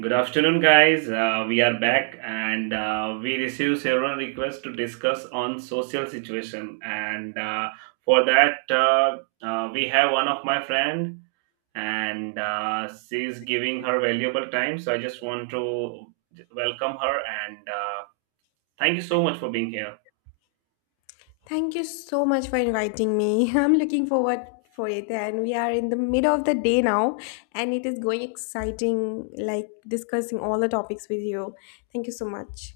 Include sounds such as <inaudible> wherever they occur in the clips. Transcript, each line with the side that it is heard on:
right: Good afternoon, guys. We are back, and we received several requests to discuss on social situation. And For that, we have one of my friend, and she is giving her valuable time. So I just want to welcome her, and thank you so much for being here.
left: Thank you so much for inviting me. <laughs> I'm looking forward for it, and we are in the middle of the day now, and it is going exciting like discussing all the topics with you. Thank you so much.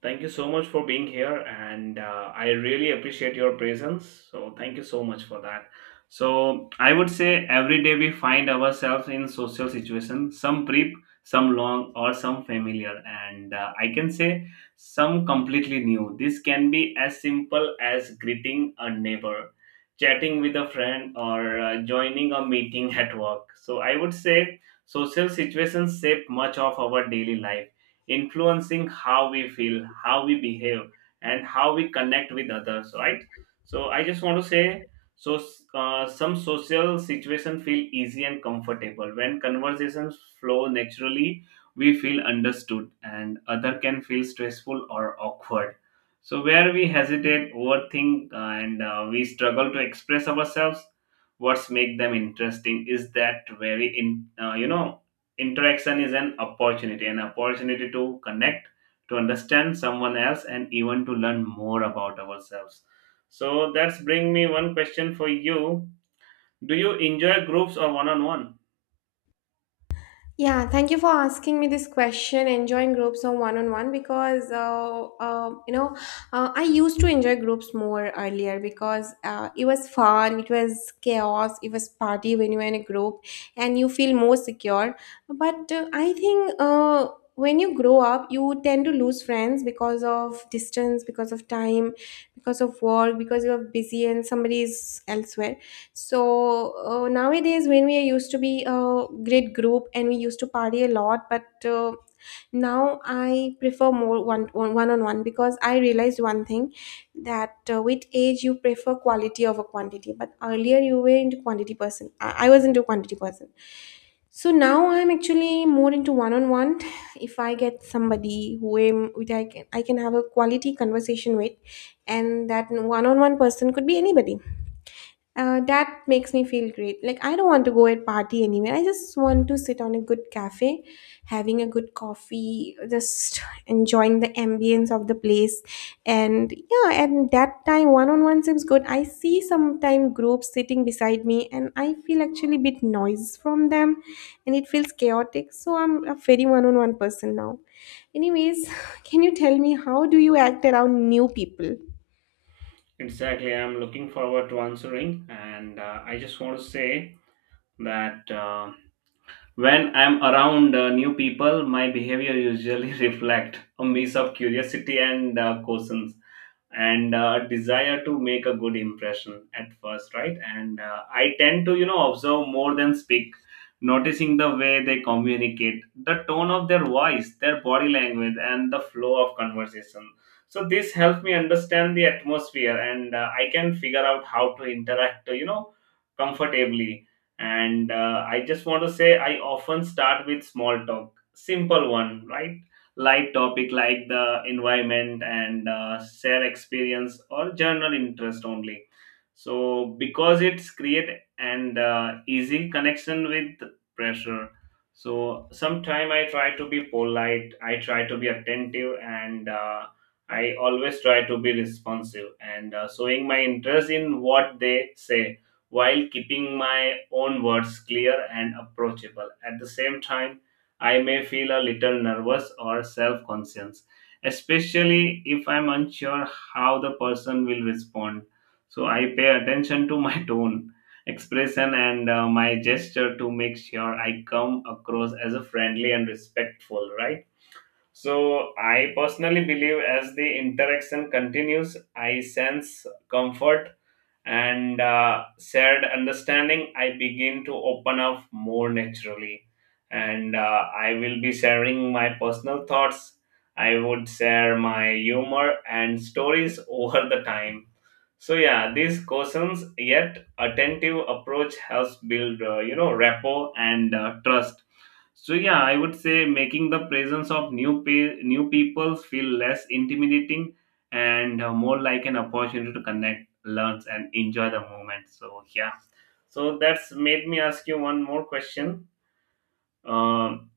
right: Thank you so much for being here, and I really appreciate your presence. So, thank you so much for that. So, I would say every day we find ourselves in social situations, some brief, some long, or some familiar, and I can say some completely new. This can be as simple as greeting a neighbor, chatting with a friend, or joining a meeting <laughs> at work. So, I would say social situations shape much of our daily life, influencing how we feel, how we behave, and how we connect with others, right? So I just want to say, so some social situation feel easy and comfortable when conversations flow naturally. We feel understood, and other can feel stressful or awkward. So where we hesitate, overthink, and we struggle to express ourselves. What's make them interesting is that very in Interaction is an opportunity to connect, to understand someone else, and even to learn more about ourselves. So that's bring me one question for you. Do you enjoy groups or one on one?
left: Yeah, thank you for asking me this question. Enjoying groups on one because I used to enjoy groups more earlier because it was fun, it was chaos, it was party when you were in a group, and you feel more secure. But I think when you grow up, you tend to lose friends because of distance, because of time, because of work, because you're busy and somebody is elsewhere. So nowadays, when we used to be a great group and we used to party a lot, but now I prefer more one on one because I realized one thing that with age you prefer quality over quantity. But earlier you were into quantity person. I was into quantity person. So now I'm actually more into one on one. If I get somebody who am with I can have a quality conversation with, and that one on one person could be anybody that makes me feel great. Like I don't want to go and party anywhere. I just want to sit on a good cafe, having a good coffee, just enjoying the ambience of the place. And yeah, and that time one-on-one seems good. I see sometimes groups sitting beside me, and I feel actually a bit noise from them, and it feels chaotic. So I'm a very one-on-one person now. Anyways, <laughs> <sighs> can you tell me how do you act around new people?
right: Exactly, I'm looking forward to answering, and I just want to say that. When I'm around new people, my behavior usually <laughs> reflect a mix of curiosity and caution and desire to make a good impression at first, right? And I tend to, you know, observe more than speak, noticing the way they communicate, the tone of their voice, their body language, and the flow of conversation. So this helps me understand the atmosphere, and I can figure out how to interact, you know, comfortably, and I just want to say I often start with small talk, simple one, right? Light topic like the environment, and share experience or general interest only, so because it's create and easy connection with pressure. So sometime I try to be polite, I try to be attentive, and I always try to be responsive, and showing my interest in what they say, while keeping my own words clear and approachable. At the same time, I may feel a little nervous or self conscious, especially if I'm unsure how the person will respond. So I pay attention to my <laughs> tone, expression, and my gesture to make sure I come across as a friendly and respectful, right? So I personally believe as the interaction continues, I sense comfort and shared understanding. I begin to open up more naturally, and I will be sharing my personal thoughts. I would share my humor and stories <laughs> over the time. So yeah, these questions yet attentive approach helps build you know rapport and trust. So yeah, I would say making the presence of new people feel less intimidating and more like an opportunity to connect, learn, and enjoy the moment. So yeah, so that's made me ask you one more question. Um,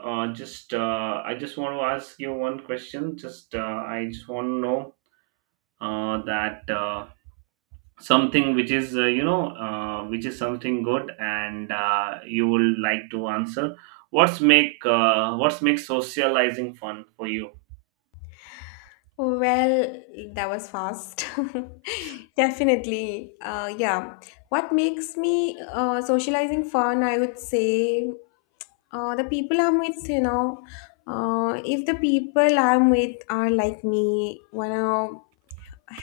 right: just I just want to ask you one question. Just I just want to know that. Something which is which is something good, and you will like to answer. What's make socializing fun for you?
left: Well, that was fast. <laughs> Definitely. Yeah. What makes me socializing fun, I would say the people I'm with, you know, if the people I'm with are like me, wanna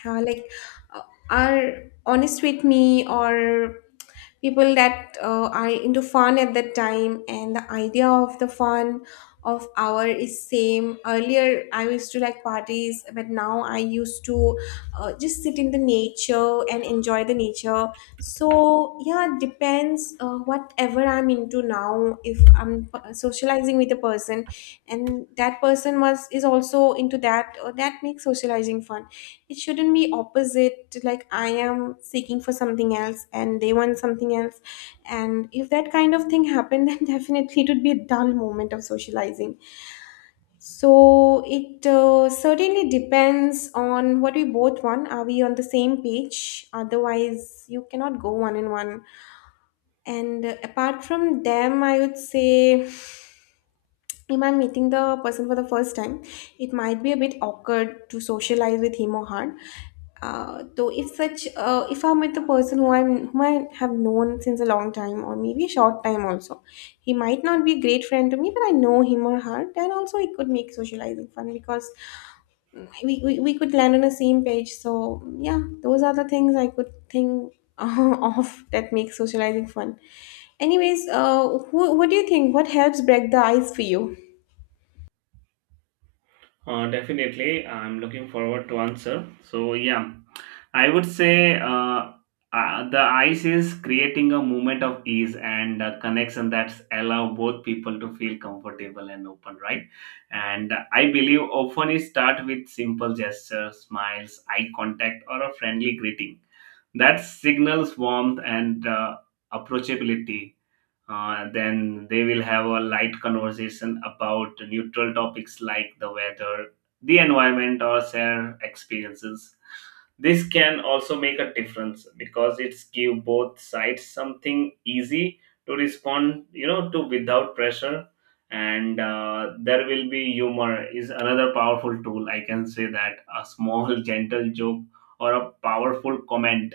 left: like uh, are honest with me, or people that are into fun at that time, and the idea of the fun of hour is same. Earlier I used to like parties, but now I used to just sit in the nature and enjoy the nature. So yeah, it depends, whatever I'm into now. If I'm socializing with a person and that person was is also into that, or that makes socializing fun. It shouldn't be opposite, like I am seeking for something else and they want something else, and if that kind of thing happened, <laughs> then definitely it would be a dull moment of socializing. So it certainly depends on what we both want. Are we on the same page? Otherwise you cannot go one on one. And apart from them, I would say if I'm meeting the person for the first time, it might be a bit awkward to socialize with him or her. Though if I'm with the person who I'm whom I have known since a long time or maybe a short time also, he might not be a great friend to me, but I know him or her, then also it could make socializing fun because we could land on the same page. So yeah, those are the things I could think <laughs> of that make socializing fun. Anyways, what do you think? What helps break the ice for you?
right: Definitely I'm looking forward to answer. So yeah, I would say the ice is creating a moment of ease and a connection that's allow both people to feel comfortable and open, right? And I believe often it start with simple gestures, smiles, eye contact, or a friendly greeting that signals warmth and approachability. Then they will have a light conversation about neutral topics like the weather, the environment, or share experiences. This can also make a difference because it's give both sides something easy to respond, you know, to without pressure. And There will be humor is another powerful tool. I can say that a small <laughs> gentle joke or a powerful comment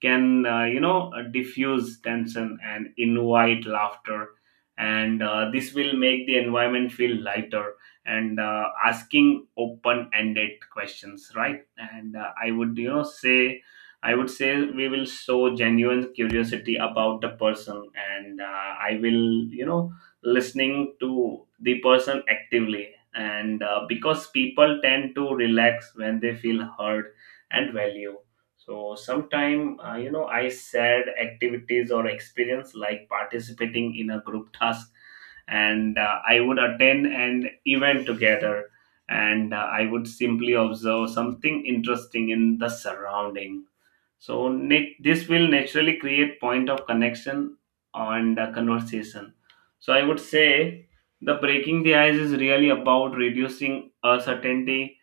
right: can, diffuse tension and invite laughter, and this will make the environment feel lighter, and asking open-ended questions, right? And I would say we will show genuine curiosity about the person, and I will you know listening to the person actively, and because people tend to relax when they feel heard and valued. So sometime I shared activities or experience like participating in a group task, and I would attend an event together, and I would simply observe something interesting in the surrounding. So this will naturally create point of connection and conversation. So I would say the breaking the ice is really about reducing uncertainty,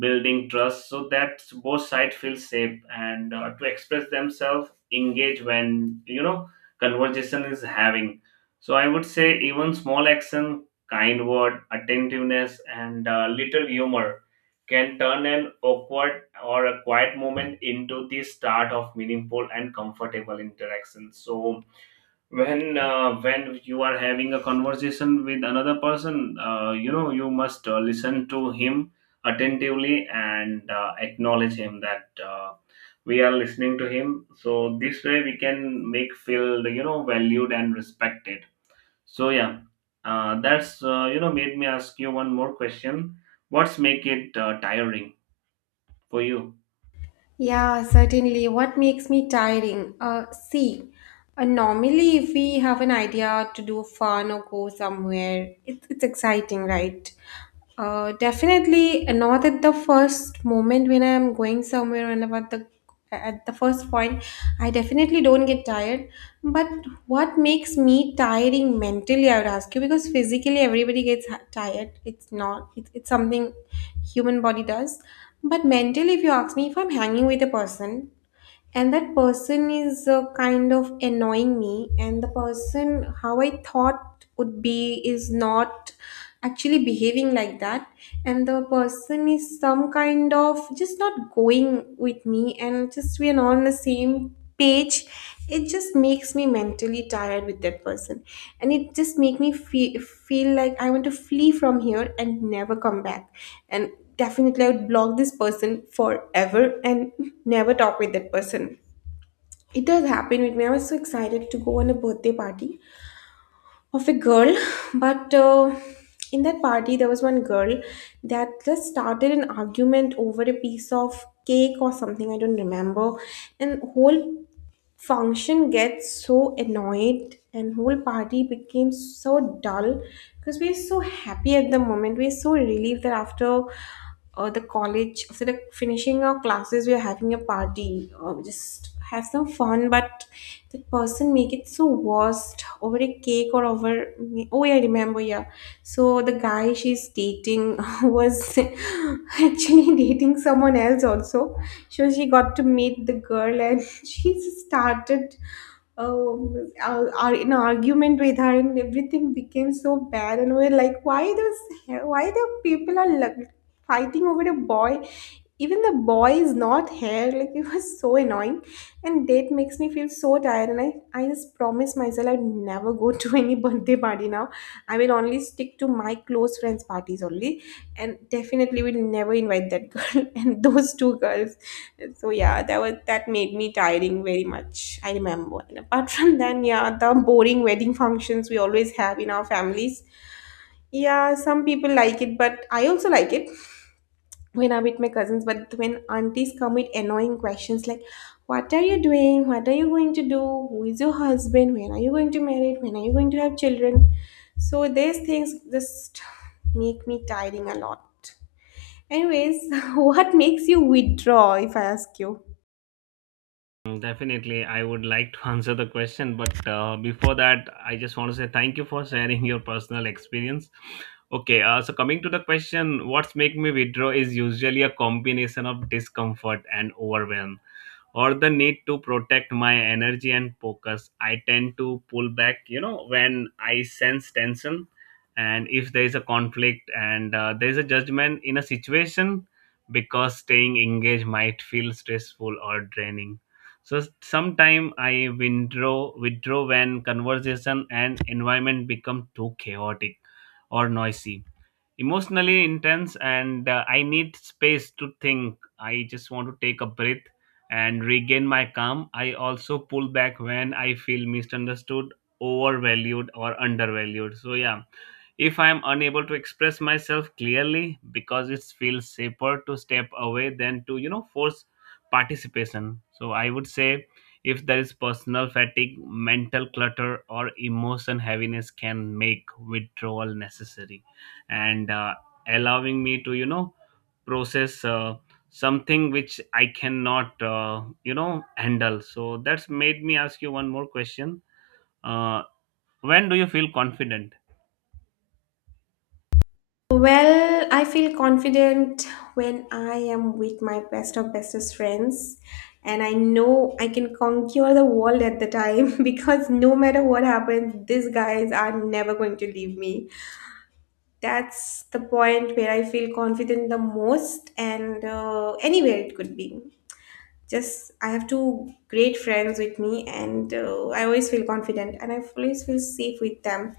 right: building trust so that both sides feel safe and to express themselves, engage when you know conversation is having. So I would say even small action, kind word, attentiveness, and little humor can turn an awkward or a quiet moment into the start of meaningful and comfortable interaction. So when you are having a conversation with another person, you know you must listen to him attentively, and acknowledge him that we are listening to him, so this way we can make feel you know valued and respected. So yeah, that's made me ask you one more question. What's make it tiring for you?
left: Yeah, certainly. What makes me tiring? See, normally if we have an idea to do fun or go somewhere, it's exciting, right? Definitely not at the first moment when I am going somewhere and about the at the first point, I definitely don't get tired. But what makes me tiring mentally, I would ask you, because physically everybody gets tired. It's not. It's something human body does. But mentally, if you ask me, if I'm hanging with a person and that person is kind of annoying me, and the person how I thought would be is not actually behaving like that, and the person is some kind of just not going with me, and just we are not on the same page, it just makes me mentally tired with that person, and it just make me feel like I want to flee from here and never come back. And definitely I would block this person forever and <laughs> never talk with that person. It does happen with me. I was so excited to go on a birthday party of a girl, <laughs> but in that party there was one girl that just started an argument over a piece of cake or something, I don't remember. And whole function gets so annoyed, and whole party became so dull because we're so happy at the moment, we're so relieved that after the college after the finishing our classes we're having a party just have some fun. But the person make it so worst over a cake, or over oh yeah, I remember. Yeah, so the guy she's dating <laughs> was <laughs> actually dating someone else also, so she got to meet the girl, and <laughs> she started an argument with her, and everything became so bad. And we are like, why those, why the people are like fighting over a boy, even the boy is not here, like <laughs> it was so annoying. And date makes me feel so tired, and I just promised myself I'd never go to <laughs> any birthday party now. I will only stick to my close friends parties only, and definitely will never invite that girl <laughs> and those two girls. So yeah, that was that made me tiring very much, I remember. And apart from <laughs> then, yeah, the boring wedding functions we always have in our families. Yeah, some people like it, but I also like it when I'm with my cousins. But when aunties come with annoying questions like, what are you doing? What are you going to do? Who is your husband? When are you going to marry? When are you going to have children? So these things just make me tiring a lot. Anyways, <laughs> what makes you withdraw if I ask you?
right: Mm, definitely, I would like to <laughs> answer the question, but before that, I just want to say thank you for sharing your personal experience. Okay, so coming to the question, what's make me withdraw is usually a combination of discomfort and overwhelm, or the need to protect my energy and focus. I tend to pull back, you know, when I sense tension, and if there is a conflict and there is a judgment in a situation, because staying engaged might feel stressful or draining. So sometime I withdraw when conversation and environment become too chaotic or noisy, emotionally intense, and I need space to think. I just want to take a breath and regain my calm. I also pull back when I feel misunderstood, overvalued or undervalued. So yeah, if I am unable to express myself clearly, because it feels safer to step away than to, you know, force participation. So I would say if there is personal fatigue, mental clutter or emotion heaviness can make withdrawal necessary, and allowing me to, you know, process something which I cannot, handle. So that's made me ask you one more question. uh, when do you feel confident?
left: Well, I feel confident when I am with my best or bestest friends, and I know I can conquer the world at the time <laughs> because no matter what happens, these guys are never going to leave me. That's the point where I feel confident the most, and anywhere it could be. Just I have two great friends with me, and I always feel confident, and I always feel safe with them.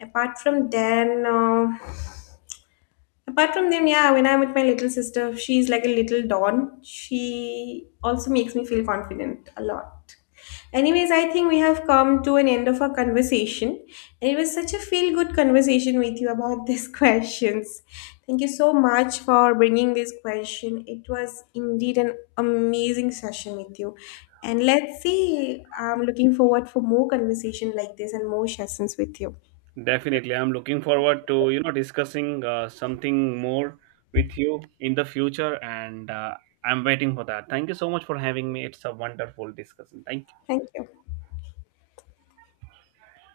left: Apart from then. Apart from them, yeah, when I'm with my little sister, she's like a little dawn. She also makes me feel confident a lot. Anyways, I think we have come to an end of our conversation, and it was such a feel good conversation with you about <laughs> these questions. Thank you so much for bringing this question. It was indeed an amazing session with you. And let's see, I'm looking forward for more conversation like this and more sessions with you.
right: Definitely, I'm looking forward to, you know, discussing something more with you in the future, and I'm waiting for that. Thank you so much for having me. It's a wonderful discussion. Thank you.
left: Thank you.